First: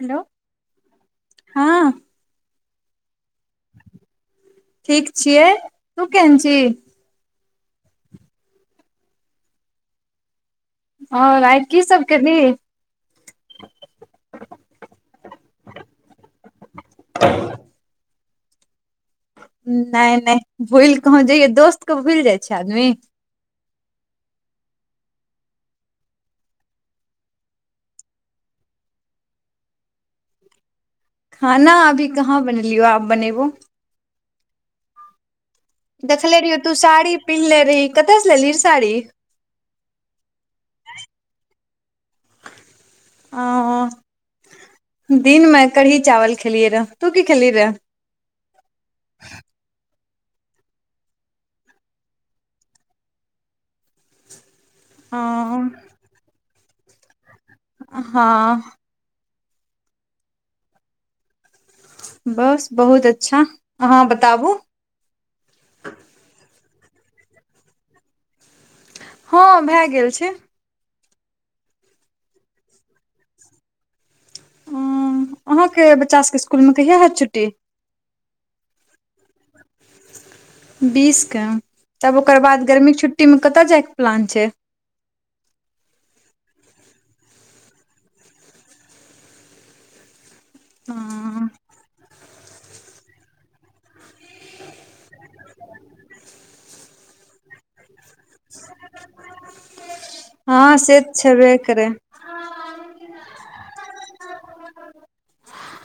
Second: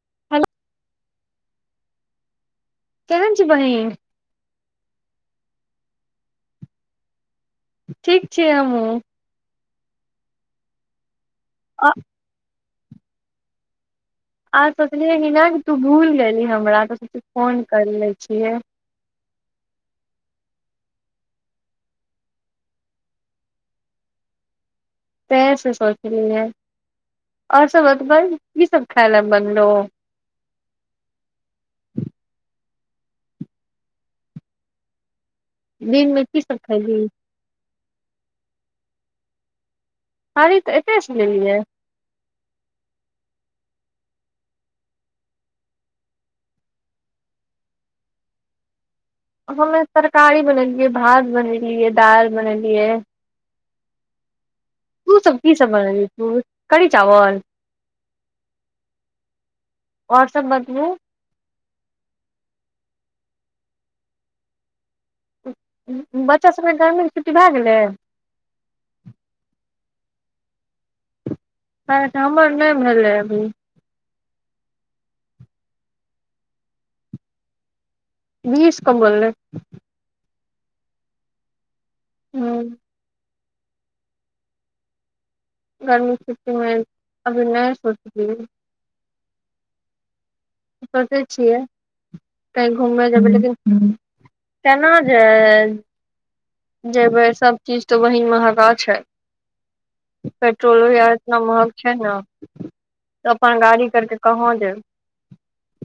hello हँ केहेन छी बहिन ठीक छियै तू केहेन छी ठीक छियै हमहूँ आओर आइ की आ सब केलही आय सोचलियै कि नहि तू भूलि गेलही हमरा तऽ फोन कर लै छियै नहि नहि भूलि कही जइयै दोस्तके भूलि जाइ छै आदमी तैं से सोचलियै आओर सब बतबइ कि सभ खाय लए बनलो लियौ आब बनेबो दिन मे देखले की रहियौ सब तू खैली साड़ी पिन्हले रहि कतयसँ लेलही साड़ी साड़ी तऽ एतयसे लेलियै ओ दिनमे कढ़ी चावल खेलियै रहय तू की खेलिही रहय हमे तरकारी बनेलियै भात बनेलियै दालि बनेलियै तू सब की सब अ बनेलहि कढ़ी चावल हँ आओर सब बतबु बस बहुत अच्छा अहाँ बताबू बच्चा सभके गर्मीे छुट्टी भए गेलै हँ भए गेल छै आइ तऽ हमर नहि भेलै अभी अहाँके बच्चा सभके स्कुलमे कहिया हैत छुट्टी बीस को बोललै बीसके तब ओकर हूँ बाद गर्मीक छुट्टी कतय जाइ के प्लान छै गर्मी छुटीमे अभी नहि सोच लिए सोचय हँ छियै कहीँ घूमय जेबै लेकिन केना जे जेबै सभचीज तऽ बहिन महगा छै पेट्रोलो से तऽ आर एतना छेबे महग करै छै ने तऽ अपन गाड़ी करके कहाँ जएब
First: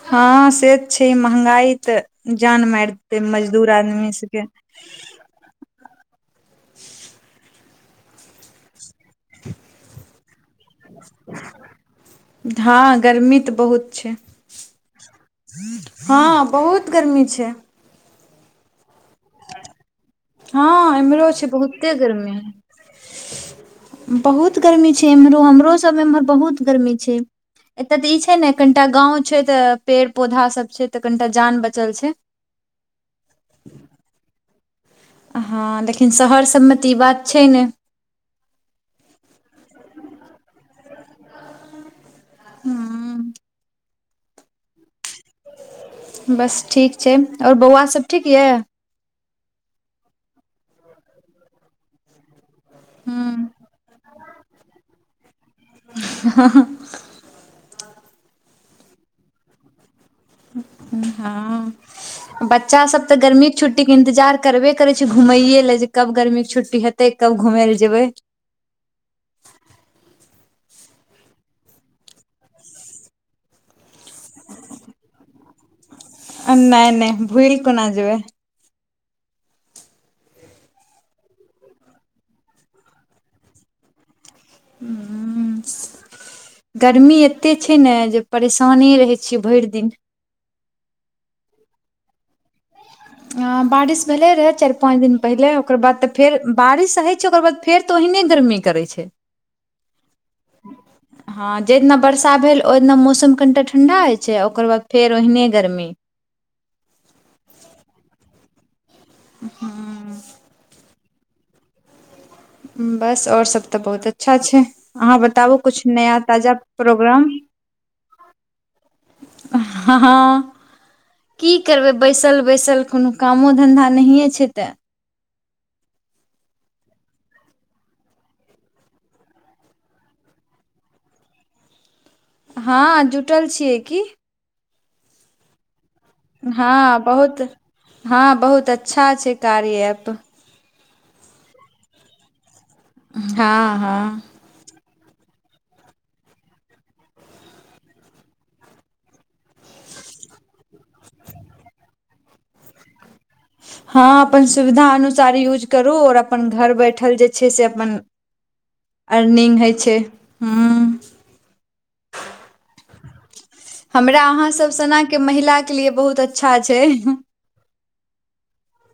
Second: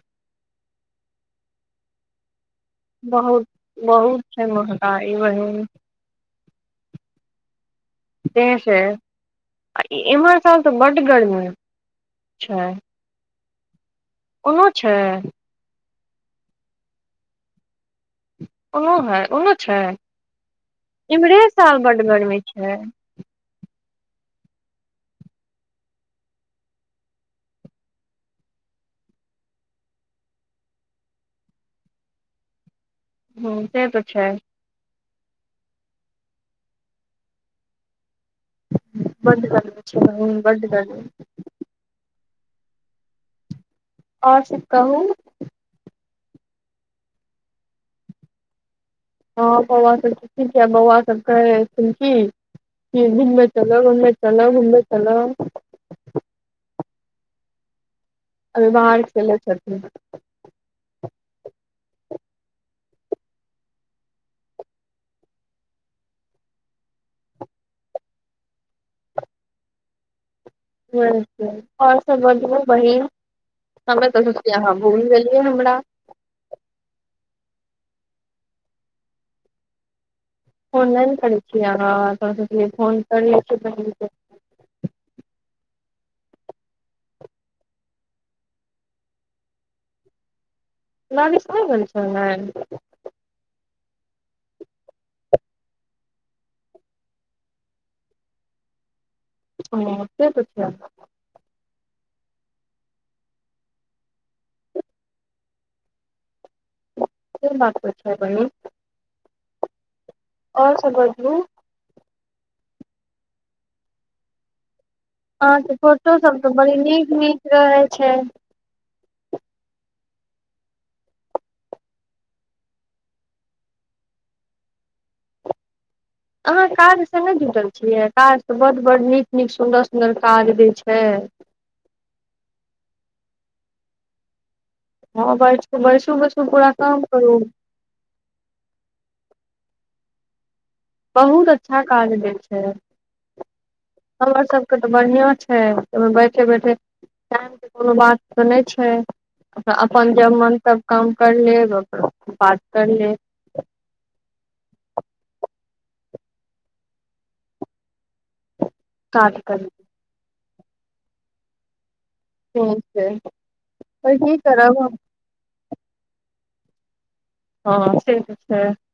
हँ से तऽ छै महंगाई तऽ जान मारि देतय बहुत मजदूर आदमी बहुत सबके छै महगाई बहिन [unintelligible] तैं से आ ई एम्हर [unintelligible] छै हँ गर्मी तऽ बहुत छै ओनो छै हँ बहुत गर्मी छै ओहो है ओहो छै हँ इम्हरो इम्हरे छै साल बहुते बड्ड गर्मी छै बहुत गर्मी छै एम्हरो हमरोसभ एम्हर बहुत गर्मी छै एतय तऽ ई छै ने कनिटा गाँव छै तऽ पेड़ पौधा सभ छै तऽ कनिटा जान बचल छै ह से तऽ छै हँ लेकिन शहर सभमे तऽ ई बात छै ने बड्ड गर्मी छै बड्ड गर्मी हँ आओर सभ कहू बस ठीक छै आओर बौआसभ ठीक यए हँ बौआ सब ठीक छै बौआ सबके कहय छथिन्ह की की घुमने हूँ चलो घुमने चलो घुमने चलो ह अभी बाहर खेलय छथि हँ बच्चासभ तऽ गर्मीके छुट्टीके इन्तजार करबे करै छै घुमैयए लेल जे कब गर्मीक छुट्टी हेतै कब घूमय लए जेबै [inaudible] ओर सब बतबु बहिन हमे तऽ सोचलिये अहाँ भुलि गेलि हे हमरा नैय नैय भुलि कोना जेबै फोन नै न करै छीये अहाँ थोड़ा सोचलियै फोन करै छी बहिन के हूँ गरमी एते छै ने जे परेशाने रहै छियै भैर दिन बारिश सु ब छ ने [unintelligible] बारिश भेले रहे चारि पाँंच दिन पहिले ओकर बाद तऽ फेर बारिश होय छै ओकर बाद फेर तऽ ओहिने गर्मी गर्मी करै छै ओ क पछ [unintelligible] जहि दिना वर्षा भेल ओहि दिना मौसम कनिटा ठण्डा होइ छै आ ओकर बाद फेर ओहिने गरमी के ब छै ब [unintelligible] हूँ ओर सब बतबु बस और सब तऽ बहुत अच्छा छै अहाँ बताबु अहाँके कुछ फोटो नया सब तऽ ताजा बड़ी नीक प्रोग्राम नीक रहै छै हँ हाँ की करबै बैसल बैसल कोनो कामो धन्धा नहिए छै तऽ अहाँ काज सँ नहि जुटल छियै काज त बड्ड बड्ड नीक नीक सुन्दर सुन्दर काज दैत छै [inaudible] हँ जुटल छियै की हँ बस हँ बहुत हँ बहुत अच्छा छै कार्य ऐप बहुत अच्छा काज दै छै हँ हँ हमर सबके तऽ बढ़ियां छै ओहिमे बैठे बैठे टाइमके कोनो बात तऽ नहि छै अपन जब मन तब काम कर लेब बात कर लेब हँ अपन सुविधा अनुसार यूज करू आओर अपन घर बैठल जे छै से अपन [inaudible] अर्निंग कर होइ छै हुं हं छै हमरा अहाँसभ सनाके महिलाके लिए बहुत अच्छा छै हँ से तऽ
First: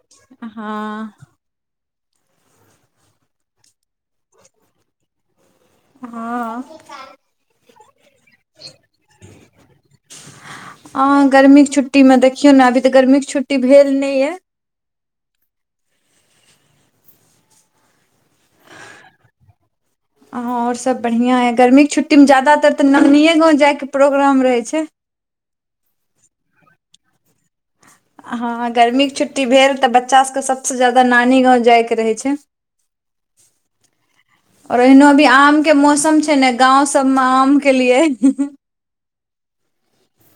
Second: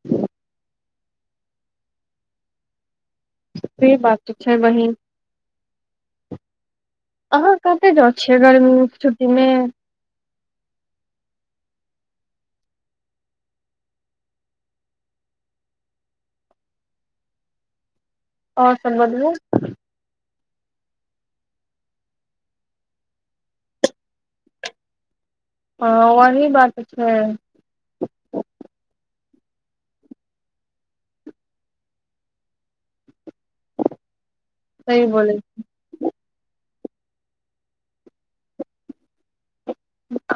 छै हँ से बात तऽ छै बहिन हँ कत जाइ छियै गर्मी छुट्टीमे छुट्टी मे देखियौ ने अभी तऽ गर्मीके छुट्टी भेल नहि ये आओर सुन बदलू [unintelligible] हँ और सब बढ़ियां ए गर्मी के छुट्टी मे ज्यदातर तऽ नानिए गांव जाय के प्रोग्राम रहै छै हँ ओही बात तऽ छै हँ गर्मीेक छुट्टी छुट्टी भेल तऽ बच्चा सबके सबसँ ज्यादा नानी गाँव जायके रहै छै ओर सही एहिनो अभी बोलै छी आम के मौसम छै ने गाँंव सबमे आम के लिए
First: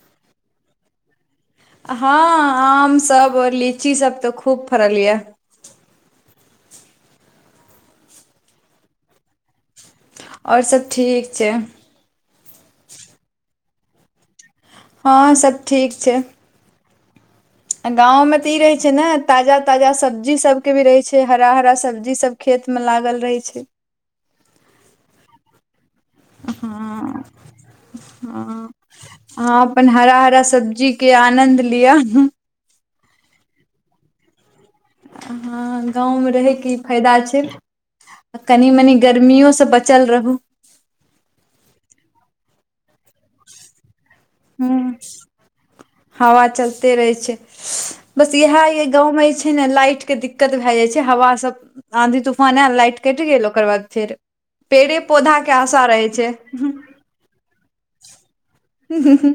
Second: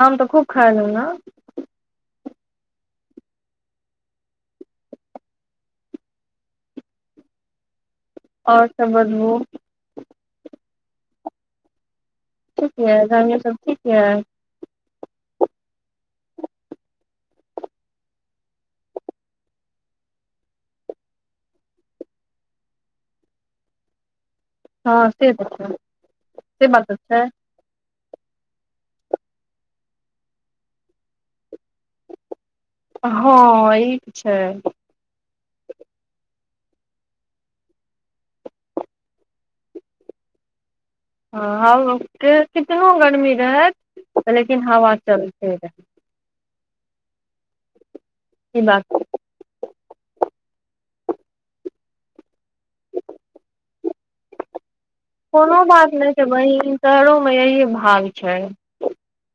आम तऽ खूब खायोलौं न हँ आमसभ आओर लीचीसभ तऽ खूब फड़ल ये [inaudible] आओर सभ बतबू आओर सब ठीक छै ठीक यै गानियो सब ठीक यै हँ सभ ठीक छै गाँंवमे तऽ ई रहे छै ने ताजा ताजा सब्जी सबके भी रहे छै हरा हरा सब्जी सब खेत खेतमे लागल रहै छै हँ से त छै से बात त' छै हँ हँ अपन हरा हरा सब्जीके आनन्द लिअ हँ ई छै हँ गाँवमे रहयके ई फायदा छै आ कनि मनी गर्मियोसँ बचल रहू ह त कितनो ग रमी रहत लेकिन ह हवा चलते रहत ते रहै छै बस ई इएह य बात गाँव मे जे छै ने लाइट के दिक्कत भए जाय छै हवा सब आँधी तूफान आएल लाइट कटि गेल ओकर बाद फेर पेड़े पौधा के कोनो आशा बात रहै नहि छै बहिन शहरोमे यही भाग छै हुंहुंहुं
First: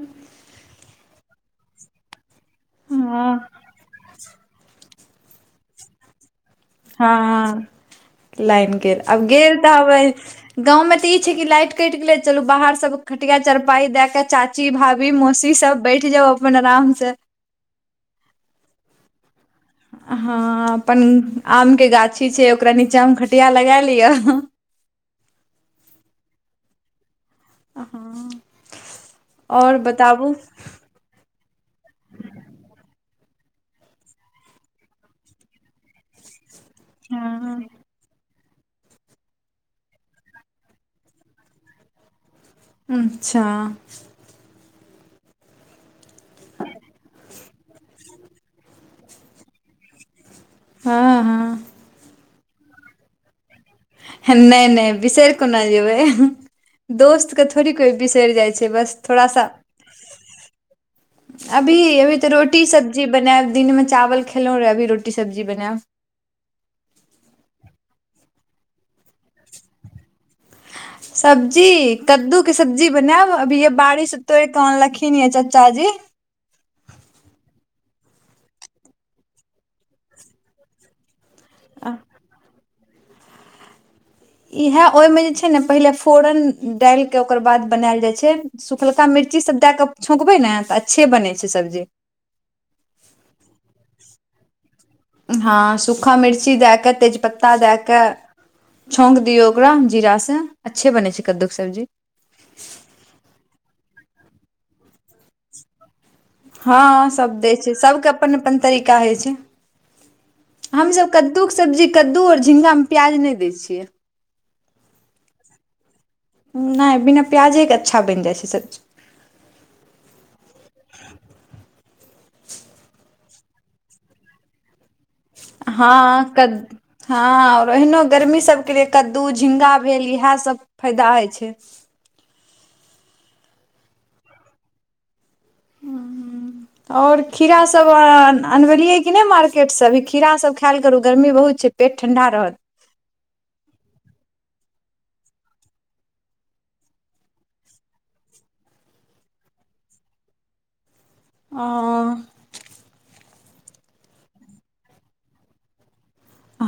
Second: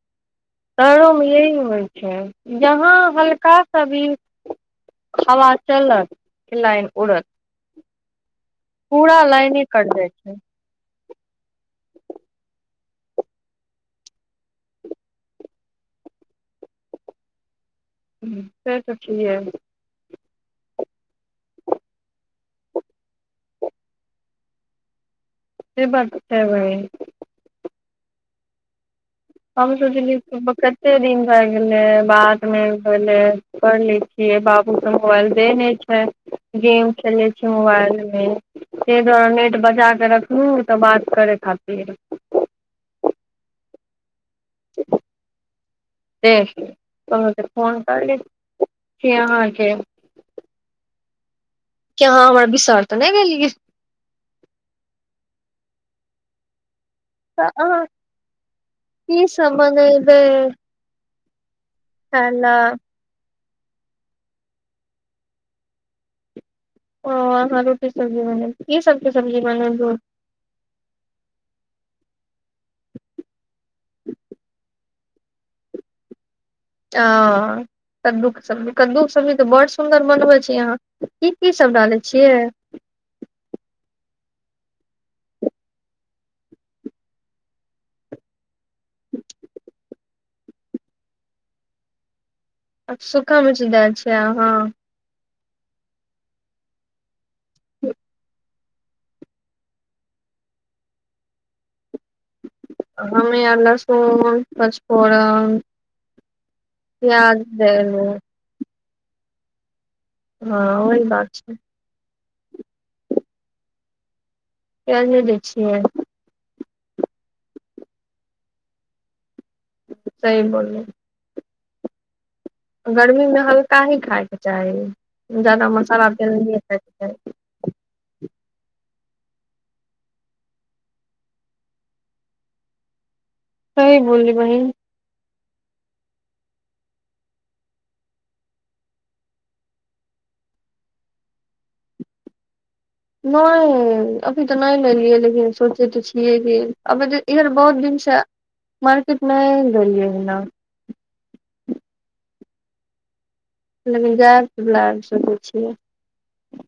शहरो मे यही होइ छै जहाँ हँ हल्का सा भी हवा चलत लाइन उड़त हँ ह लाइन गेल आब पूरा गेल लाइने कट जाइ छै तऽब गाँव मे त ई छै कि लाइट कटि गेलै चलू बाहर सब खटिया चरपाइ दे के चाची भाभी मौसी सब बैठ जाउ अपन आराम से सैरसो छियै हँ अपन आम के गाछी छै ओकरा नीचामे खटिया लगा लिअ से बात छै बहिन हाँ हम सोचलियै कतेक दिन भए गेलै बात नै भेलै कर ले छियै बाबू के मोबाइल दे ने छै गेम खेलै छी हँ मोबाइलमे ताहि दुआरे नेट बचा कऽ रखलहुँ तऽ बात करय खातिर अच्छा देखि तऽ अहाँक फोन करली से अहाँ आर के हँ किया अहाँ हमरा बिसरि तऽ नहि गेलियै नइ नइ बिसइर कोना जेबै दोस्त के तऽ थोड़ी अहाँ कोइ बिसइर जाइ छै बस थोड़ा की सा सब बनेबै अभी अभी तऽ खाय रोटी लए सब्जी बनायब दिनमे चावल खेलहुँ रहै अभी रोटी सब्जी बनायब ओ अहां रोटी सब्जी बनेबै की सबके सब्जी बनेबय सब्जी कद्दू के सब्जी बनायब अभीये बारीसं तोड़ि कऽ अनलखिन ये चाचा जी [inaudible] ओ कद्दूक सब्जी कद्दूक सब्जी तऽ बड्ड सुन्दर बनबैत छी अहाँ की की सब डालै छियै इहा ओहिमे जे छै ने पहिले फोरन डालि के ओकर बाद बनायल जाय छै सुखलका मिर् ची सब दएक छौंकबै ने तऽ अच्छे बनै छै सब्जी सुखा मिर्ची दय छी आहाँ हँ सूखा मिर्ची दए कऽ तेजपत्ता दए कऽ छौँक दियौ ओकरा जीरासँ अच्छे बनै छै कद्दूके सब्जी हमे और लहसुन पचफोरन हँ सभ प्याज दै छै देबै सबके अपन अपन तरीका होइ छै हँ वही हमसभ बात छै कद्दूक सब्जी कद्दू आओर झिंगामे प्याज नहि दै छियै प्याज नहि दै छियै नहि बिना प्याजेके अच्छा बनि जाइ छै सब्जी सही बोललियै गर्मी मे हल्का ही खायके चाही जादा मसाला तेल हँ क नहिये खायके चाही हँ आओर एहिनो गर्मी सब कद्दू झींगा बेल इएह सब फयदा होइ छै सही बोलली बहिन और खीरा सब अनबेलियै की नहि मार्केट से अभी खीरा सब खायल करू गर्मी बहुत छै पेट ठण्डा रहत नहि अभी तऽ नहि लेलियै लेकिन सोचय तऽ छियै जे अभी तऽ इधर बहुत दिन से मार्केट नहि गेलियै ने अह लेकिन जयब तऽ लए आबि सकैत छियै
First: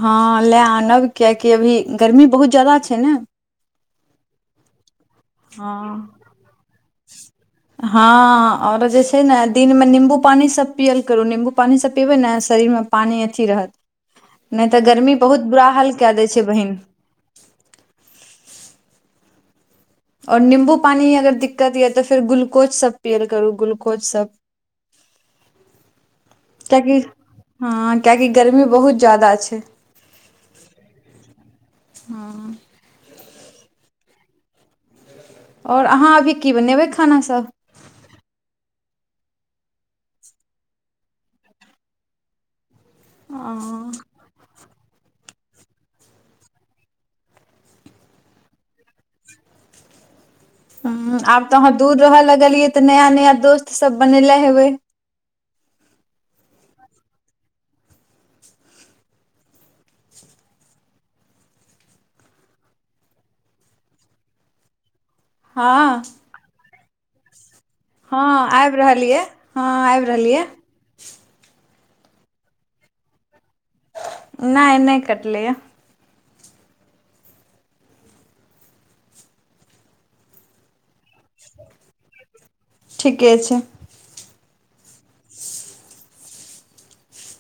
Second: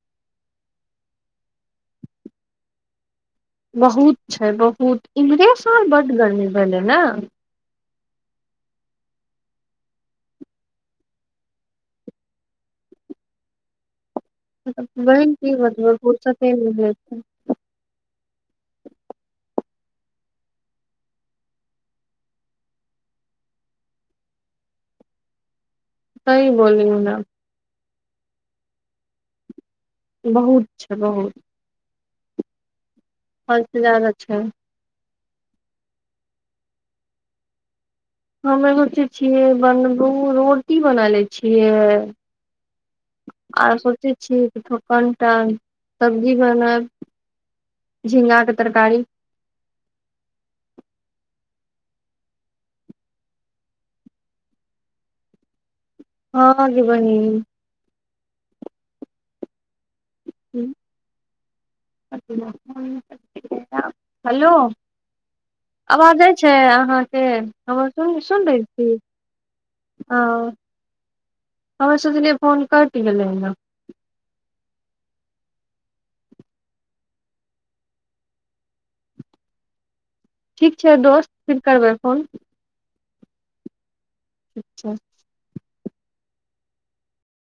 हँ लए आनब कियकि अभी गर्मी बहुत ज्यादा छै ने बहुत छै बहुत इम्हरे साल हँ बड्ड गर्मी भेलै ने हँ औरो जे छै ने दिन मे नीम्बू पानी सब पियल करु नीम्बू पानी सब पीबै ने शरीर मे तऽ पानी अथी रहत नहि तऽ गर्मी बहिन बहुत कि बुरा हाल बतेब कए दै छै फुरसते नहि बहिन भेल [inaudible] आओर निम्बू पानि अगर दिक्कत यऽ तऽ फेर ग्लुकोजसभ पियल करू ग्लुकोजसभ सही बोलियौ नै हँ कियाकि गर्मी बहुत ज्यादा छै बहुत छै बहुत हद से ज्यादा छै आओर अहाँ अभी की बनेबै खानासभ हम एगो चीज छियै बनबू रोटी बनाए लए छियै आर हँ सोचै छियै कि थोकन टा सब्जी बनयब झिंगाके तरकारी ह आब तऽ अहाँ दूर रहय लगलियै तऽ नया नया दोस्तसभ बननेे हेबै हँ गे बहिन हेलो [unintelligible] हँ आवाज जाय छै अहाँके हँ सुन सुन हँ रहै आबि छी रहल ये हँ आबि हँ रहल ये हम्मे सोच लिए फोन कैट गेलै हने नहि नहि कटलए यै ठीक छै दोस्त फिर करबै फोन ठीके छै अच्छा